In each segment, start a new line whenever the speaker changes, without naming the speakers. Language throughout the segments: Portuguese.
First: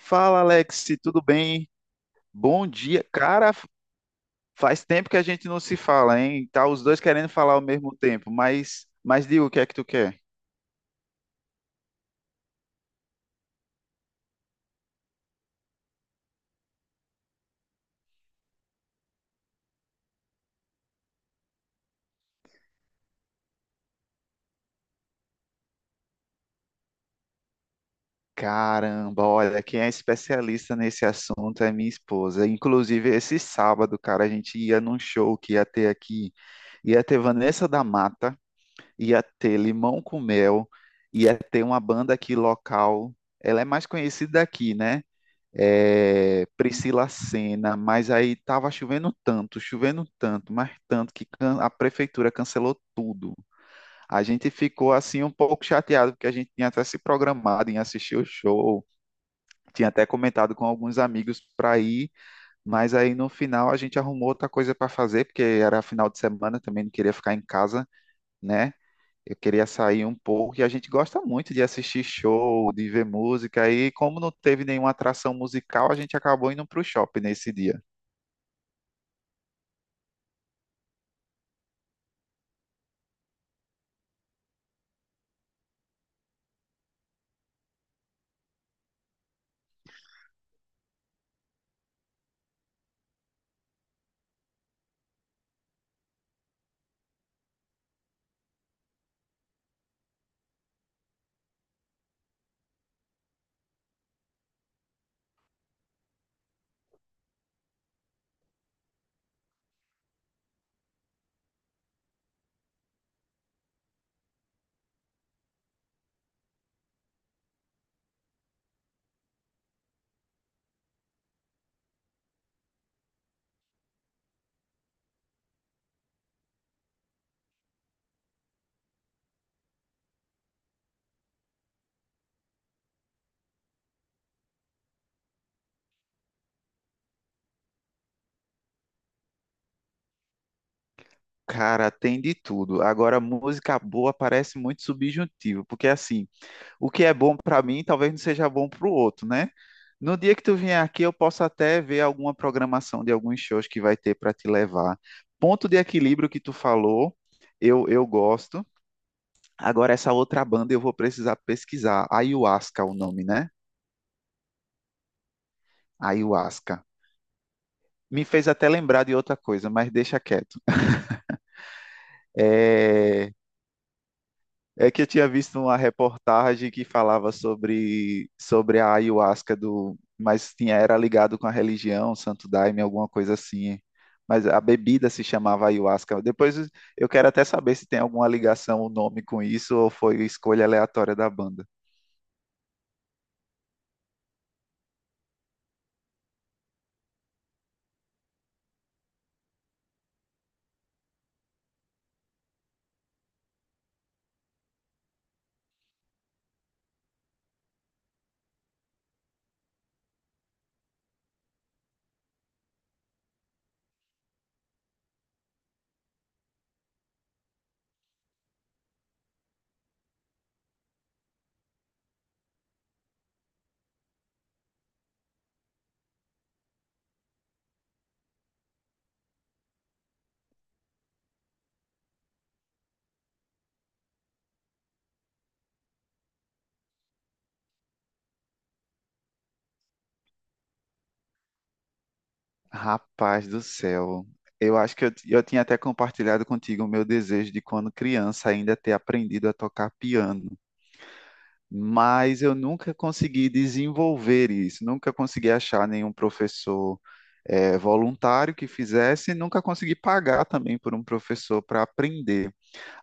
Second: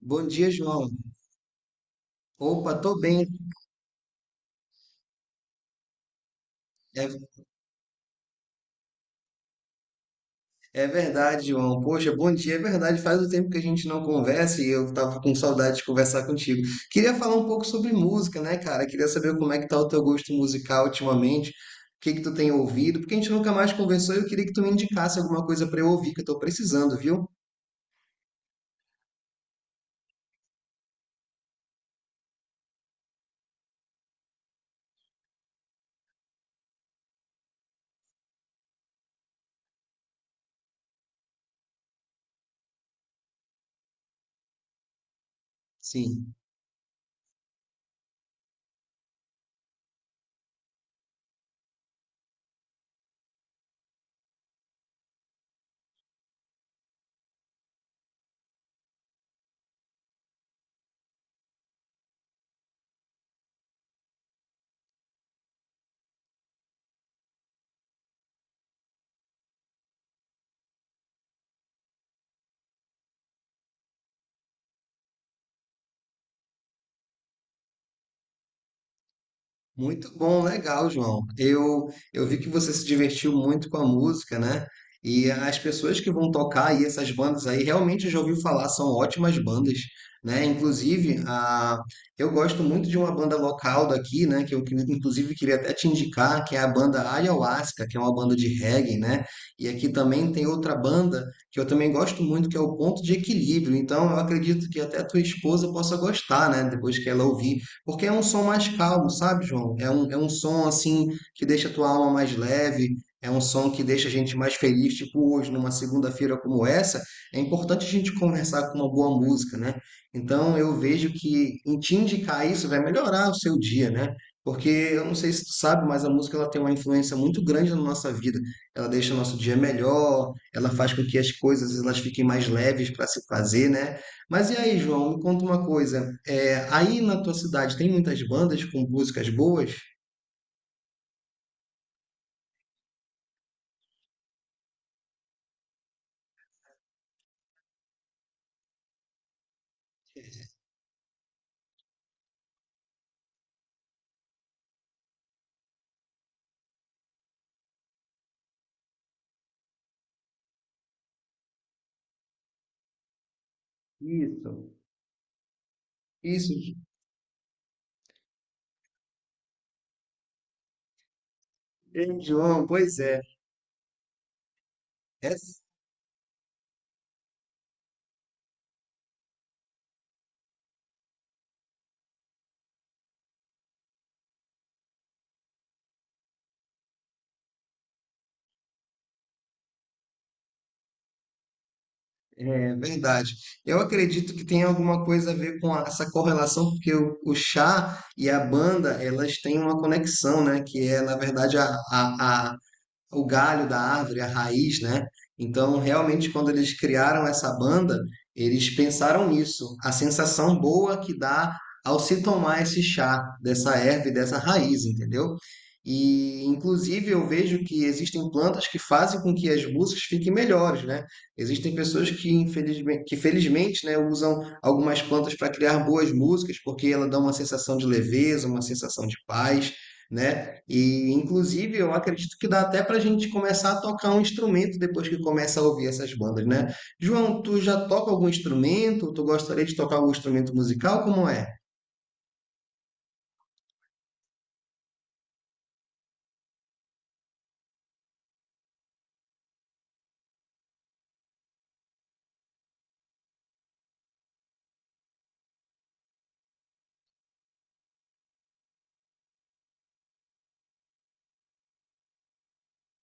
Bom
Fala,
dia,
Alex,
João.
tudo bem? Bom
Opa, tô
dia.
bem.
Cara, faz tempo que a gente não se fala, hein? Tá os dois
É,
querendo falar ao mesmo tempo, mas diga o que é que tu quer?
é verdade, João. Poxa, bom dia, é verdade. Faz um tempo que a gente não conversa e eu tava com saudade de conversar contigo. Queria falar um pouco sobre música, né, cara? Queria saber como é que tá o teu gosto musical ultimamente, o que que tu tem ouvido, porque a gente nunca mais conversou e eu queria que tu me indicasse alguma coisa pra eu ouvir, que eu tô precisando, viu?
Caramba, olha, quem é especialista nesse assunto é minha esposa. Inclusive, esse sábado, cara, a gente ia num show que ia ter aqui. Ia ter Vanessa da Mata, ia ter Limão com Mel, ia ter uma banda aqui local. Ela é mais conhecida daqui, né?
Sim.
É, Priscila Senna, mas aí estava chovendo tanto, mas tanto a prefeitura cancelou tudo. A gente ficou assim um pouco chateado, porque a gente tinha até se programado em assistir o show, tinha até comentado com alguns amigos para ir, mas aí no final a gente arrumou outra coisa para fazer, porque era final de semana, também não queria ficar em casa, né? Eu queria sair um pouco e a gente gosta muito de assistir show, de ver música. E como não teve nenhuma atração musical, a gente acabou indo para o shopping nesse dia.
Muito bom, legal, João. Eu vi que você se divertiu muito com a música, né? E as pessoas que vão tocar aí, essas bandas aí, realmente eu já ouvi falar, são ótimas bandas, né? Eu gosto muito de uma banda local daqui, né? Inclusive, queria até te indicar, que é a banda Ayahuasca, que é uma banda de reggae, né? E aqui também tem outra banda que eu também gosto muito, que é o Ponto de Equilíbrio. Então, eu acredito que até tua esposa possa gostar, né? Depois que ela ouvir, porque é um som mais calmo, sabe, João? É um som assim que deixa a tua alma mais leve, é um som que deixa a gente mais feliz, tipo hoje, numa segunda-feira como essa, é importante a gente conversar com uma boa música, né? Então eu vejo que em te indicar isso vai melhorar o seu dia, né? Porque eu não sei se tu sabe, mas a música ela tem uma influência muito grande na nossa vida. Ela deixa o nosso dia melhor, ela faz com que as coisas elas fiquem mais leves para se fazer, né? Mas e aí, João, me conta uma coisa. Aí na tua cidade tem muitas bandas com músicas boas?
Cara, tem de tudo. Agora, música boa parece muito subjuntivo, porque assim, o que é bom para mim talvez não seja bom para o outro, né? No dia que tu vier aqui, eu posso até ver alguma programação de alguns shows que vai ter para te levar. Ponto de equilíbrio que tu falou, eu gosto. Agora, essa outra banda eu vou precisar pesquisar. Ayahuasca, é o nome, né?
Isso, isso.
Ayahuasca. Me fez até lembrar de outra coisa, mas deixa quieto.
Ei, João, pois é.
É, é que eu tinha visto
Essa
uma reportagem que falava sobre a ayahuasca do, mas tinha era ligado com a religião, Santo Daime, alguma coisa assim. Mas a bebida se chamava ayahuasca. Depois eu quero até saber se tem alguma ligação o nome com isso ou foi escolha aleatória da banda.
é verdade. Eu acredito que tem alguma coisa a ver com essa correlação, porque o chá e a banda, elas têm uma conexão, né? Que é, na verdade, a, o galho da árvore, a raiz, né? Então, realmente, quando eles criaram essa banda, eles pensaram nisso, a sensação boa que dá ao se tomar esse chá dessa erva e dessa raiz, entendeu? E, inclusive, eu vejo que existem plantas que fazem com que as músicas fiquem melhores, né? Existem pessoas que, infelizmente, que felizmente, né, usam algumas plantas para criar boas músicas, porque ela dá uma sensação de leveza, uma sensação de paz, né? E inclusive eu acredito que dá até para a gente começar a tocar um instrumento depois que começa a ouvir essas bandas, né? João, tu já toca algum instrumento? Tu gostaria de tocar algum instrumento musical? Como é?
Rapaz do céu. Eu acho que eu tinha até compartilhado contigo o meu desejo de quando criança ainda ter aprendido a tocar piano. Mas eu nunca consegui desenvolver isso, nunca consegui achar nenhum professor, voluntário que fizesse, e nunca consegui pagar também por um professor para aprender.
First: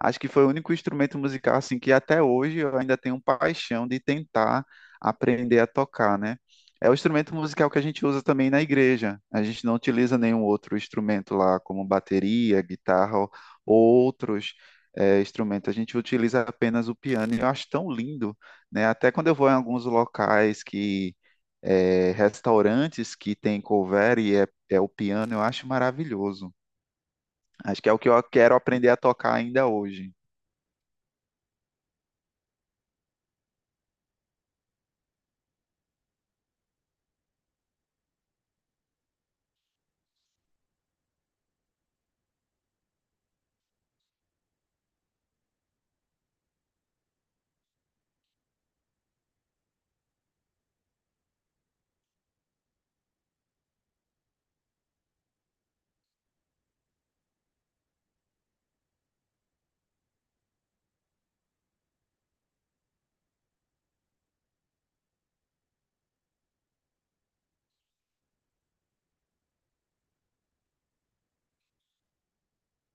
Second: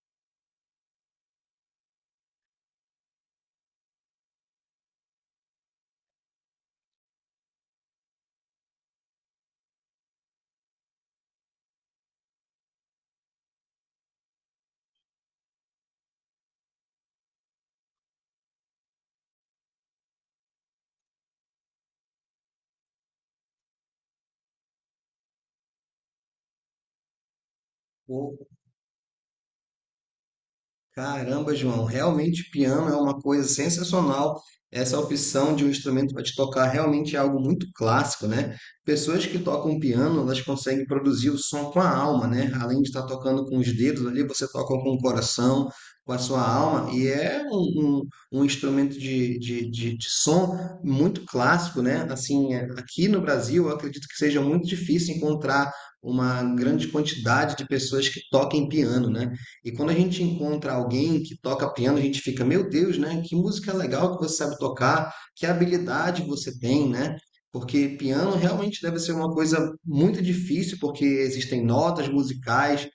Acho que foi o único instrumento musical assim que até hoje eu ainda tenho paixão de tentar aprender a tocar, né? É o instrumento musical que a gente usa também na igreja. A gente não utiliza nenhum outro instrumento lá, como bateria, guitarra ou outros instrumentos. A gente utiliza apenas o piano e eu acho tão lindo, né? Até quando eu vou em alguns locais que restaurantes que tem cover e é o piano, eu acho maravilhoso. Acho que é o que eu quero aprender a tocar ainda hoje.
Caramba, João, realmente piano é uma coisa sensacional. Essa opção de um instrumento para te tocar realmente é algo muito clássico, né? Pessoas que tocam piano, elas conseguem produzir o som com a alma, né? Além de estar tocando com os dedos ali, você toca com o coração, com a sua alma, e é um instrumento de, de som muito clássico, né? Assim, é, aqui no Brasil, eu acredito que seja muito difícil encontrar uma grande quantidade de pessoas que toquem piano, né? E quando a gente encontra alguém que toca piano, a gente fica, meu Deus, né? Que música legal que você sabe tocar, que habilidade você tem, né? Porque piano realmente deve ser uma coisa muito difícil, porque existem notas musicais,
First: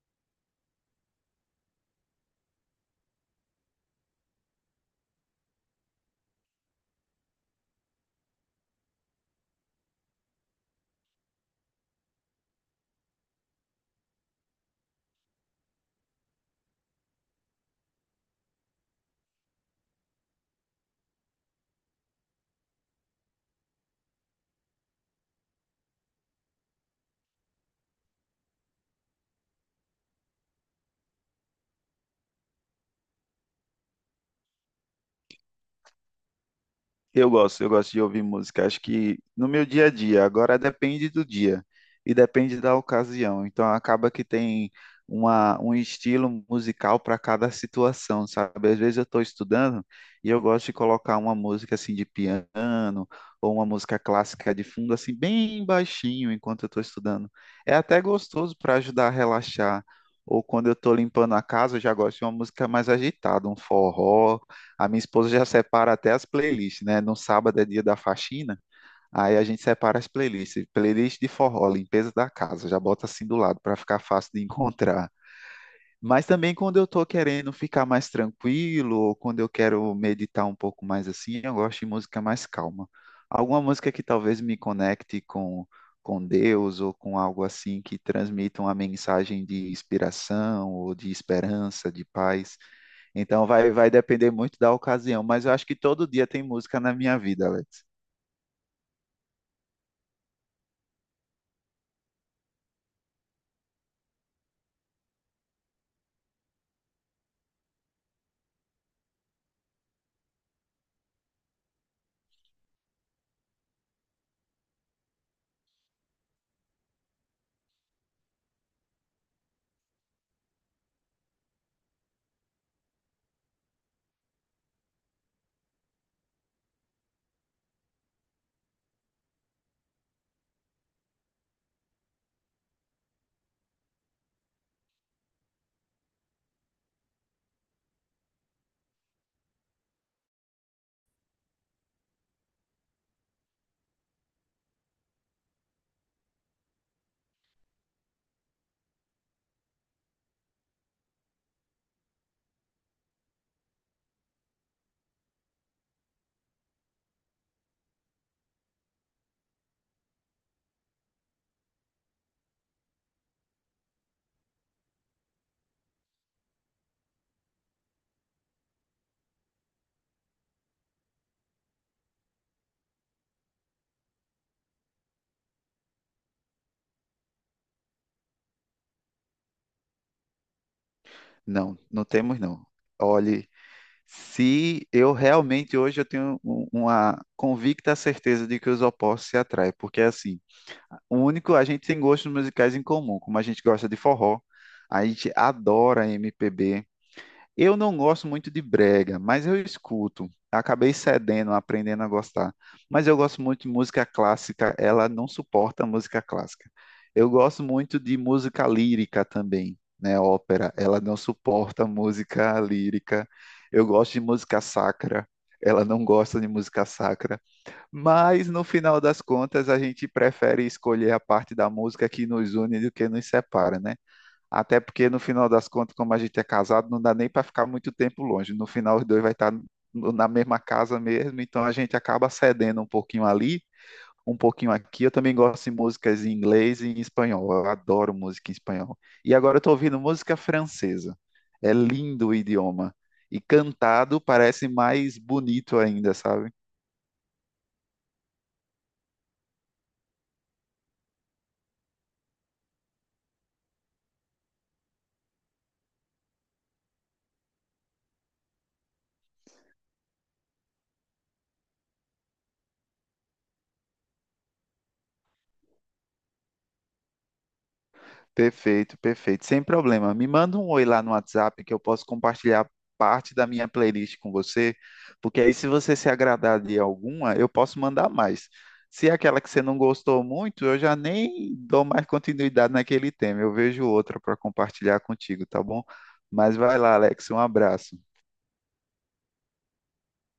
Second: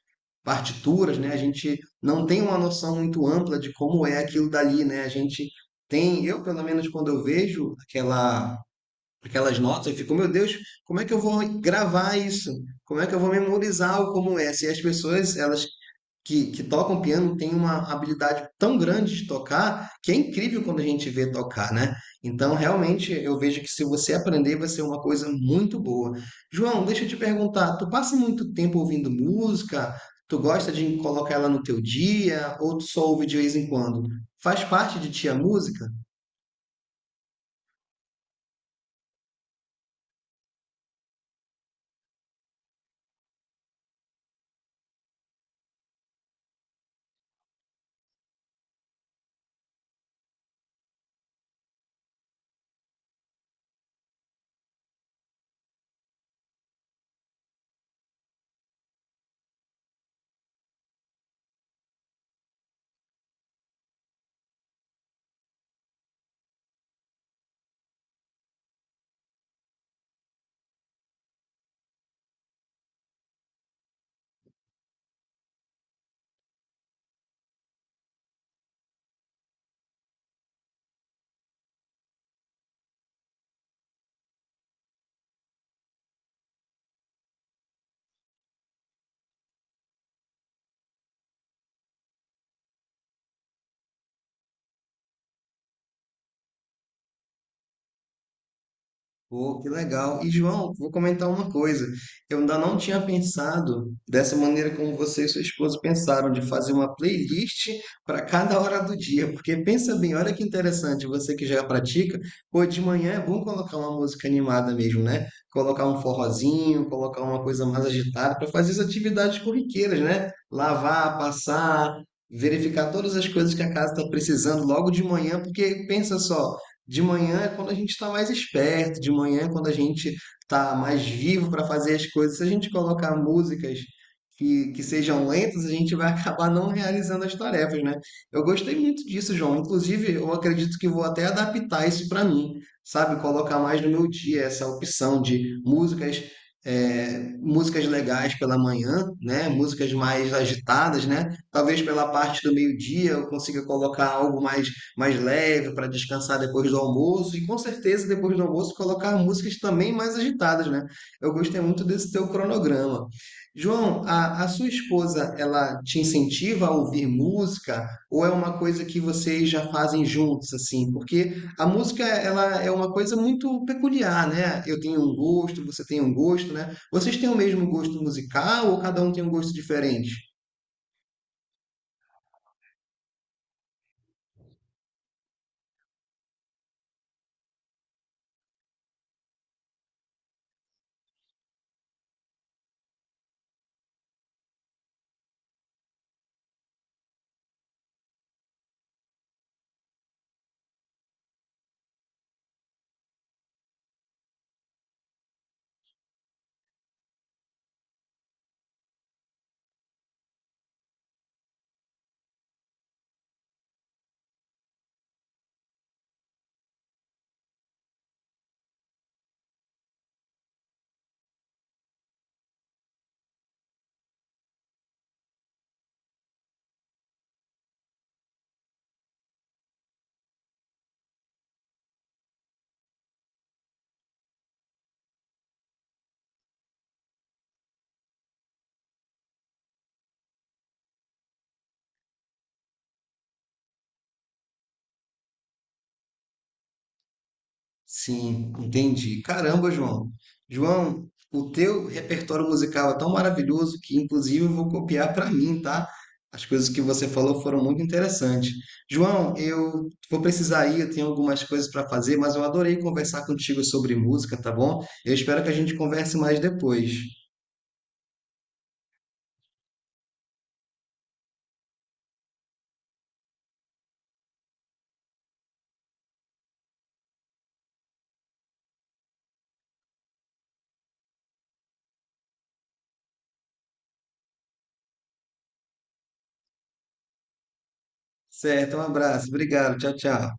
partituras, né? A gente não tem uma noção muito ampla de como é aquilo dali, né? A gente tem, eu pelo menos quando eu vejo aquela, aquelas notas, eu fico, meu Deus, como é que eu vou gravar isso? Como é que eu vou memorizar o como é? Se as pessoas, elas que tocam piano têm uma habilidade tão grande de tocar que é incrível quando a gente vê tocar, né? Então, realmente, eu vejo que se você aprender, vai ser uma coisa muito boa. João, deixa eu te perguntar, tu passa muito tempo ouvindo música? Tu gosta de colocar ela no teu dia? Ou tu só ouve de vez em quando? Faz parte de ti a música?
Eu gosto de ouvir música. Acho que no meu dia a dia, agora depende do dia e depende da ocasião. Então acaba que tem um estilo musical para cada situação, sabe? Às vezes eu estou estudando e eu gosto de colocar uma música assim de piano ou uma música clássica de fundo, assim, bem baixinho enquanto eu estou estudando. É até gostoso para ajudar a relaxar. Ou quando eu estou limpando a casa, eu já gosto de uma música mais agitada, um forró. A minha esposa já separa até as playlists, né? No sábado é dia da faxina, aí a gente separa as playlists. Playlist de forró, limpeza da casa, já bota assim do lado para ficar fácil de encontrar. Mas também quando eu estou querendo ficar mais tranquilo, ou quando eu quero meditar um pouco mais assim, eu gosto de música mais calma. Alguma música que talvez me com Deus ou com algo assim que transmita uma mensagem de inspiração ou de esperança, de paz. Então vai depender muito da ocasião, mas eu acho que todo dia tem música na minha vida, Alex.
Pô, que legal. E, João, vou comentar uma coisa. Eu ainda não tinha pensado dessa maneira como você e sua esposa pensaram, de fazer uma playlist para cada hora do dia. Porque pensa bem, olha que interessante, você que já pratica, pô, de manhã é bom colocar uma música animada mesmo, né? Colocar um forrozinho, colocar uma coisa mais agitada para fazer as atividades corriqueiras, né? Lavar, passar. Verificar todas as coisas que a casa está precisando logo de manhã, porque pensa só. De manhã é quando a gente está mais esperto, de manhã é quando a gente está mais vivo para fazer as coisas. Se a gente colocar músicas que sejam lentas, a gente vai acabar não realizando as tarefas, né? Eu gostei muito disso, João. Inclusive, eu acredito que vou até adaptar isso para mim, sabe? Colocar mais no meu dia essa opção de músicas, músicas legais pela manhã, né? Músicas mais agitadas, né? Talvez pela parte do meio-dia eu consiga colocar algo mais leve para descansar depois do almoço e com certeza depois do almoço colocar músicas também mais agitadas, né? Eu gostei muito desse teu cronograma. João, a sua esposa, ela te incentiva a ouvir música ou é uma coisa que vocês já fazem juntos, assim? Porque a música, ela é uma coisa muito peculiar, né? Eu tenho um gosto, você tem um gosto, né? Vocês têm o mesmo gosto musical ou cada um tem um gosto diferente?
Não, não temos não. Olhe, se eu realmente hoje eu tenho uma convicta certeza de que os opostos se atraem, porque assim, o único a gente tem gostos musicais em comum, como a gente gosta de forró, a gente adora MPB. Eu não gosto muito de brega, mas eu escuto. Acabei cedendo, aprendendo a gostar. Mas eu gosto muito de música clássica, ela não suporta música clássica. Eu gosto muito de música lírica também, né? Ópera, ela não suporta música lírica. Eu gosto de música sacra, ela não gosta de música sacra. Mas no final das contas, a gente prefere escolher a parte da música que nos une do que nos separa, né? Até porque no final das contas, como a gente é casado, não dá nem para ficar muito tempo longe. No final, os dois vai estar na mesma casa mesmo, então a gente acaba cedendo um pouquinho ali, um pouquinho aqui. Eu também gosto de músicas em inglês e em espanhol. Eu adoro música em espanhol. E agora eu estou ouvindo música francesa. É lindo o idioma. E cantado parece mais bonito ainda, sabe?
Sim, entendi. Caramba, João. João, o teu repertório musical é tão maravilhoso que, inclusive, eu vou copiar para mim, tá? As coisas que você falou foram muito interessantes. João, eu vou precisar ir, eu tenho algumas coisas para fazer, mas eu adorei conversar contigo sobre música, tá bom? Eu espero que a gente converse mais depois.
Perfeito, perfeito. Sem problema. Me manda um oi lá no WhatsApp que eu posso compartilhar parte da minha playlist com você, porque aí se você se agradar de alguma, eu posso mandar mais. Se é aquela que você não gostou muito, eu já nem dou mais continuidade naquele tema. Eu vejo outra para compartilhar contigo, tá bom? Mas vai lá, Alex. Um abraço.
Certo, um abraço. Obrigado. Tchau, tchau.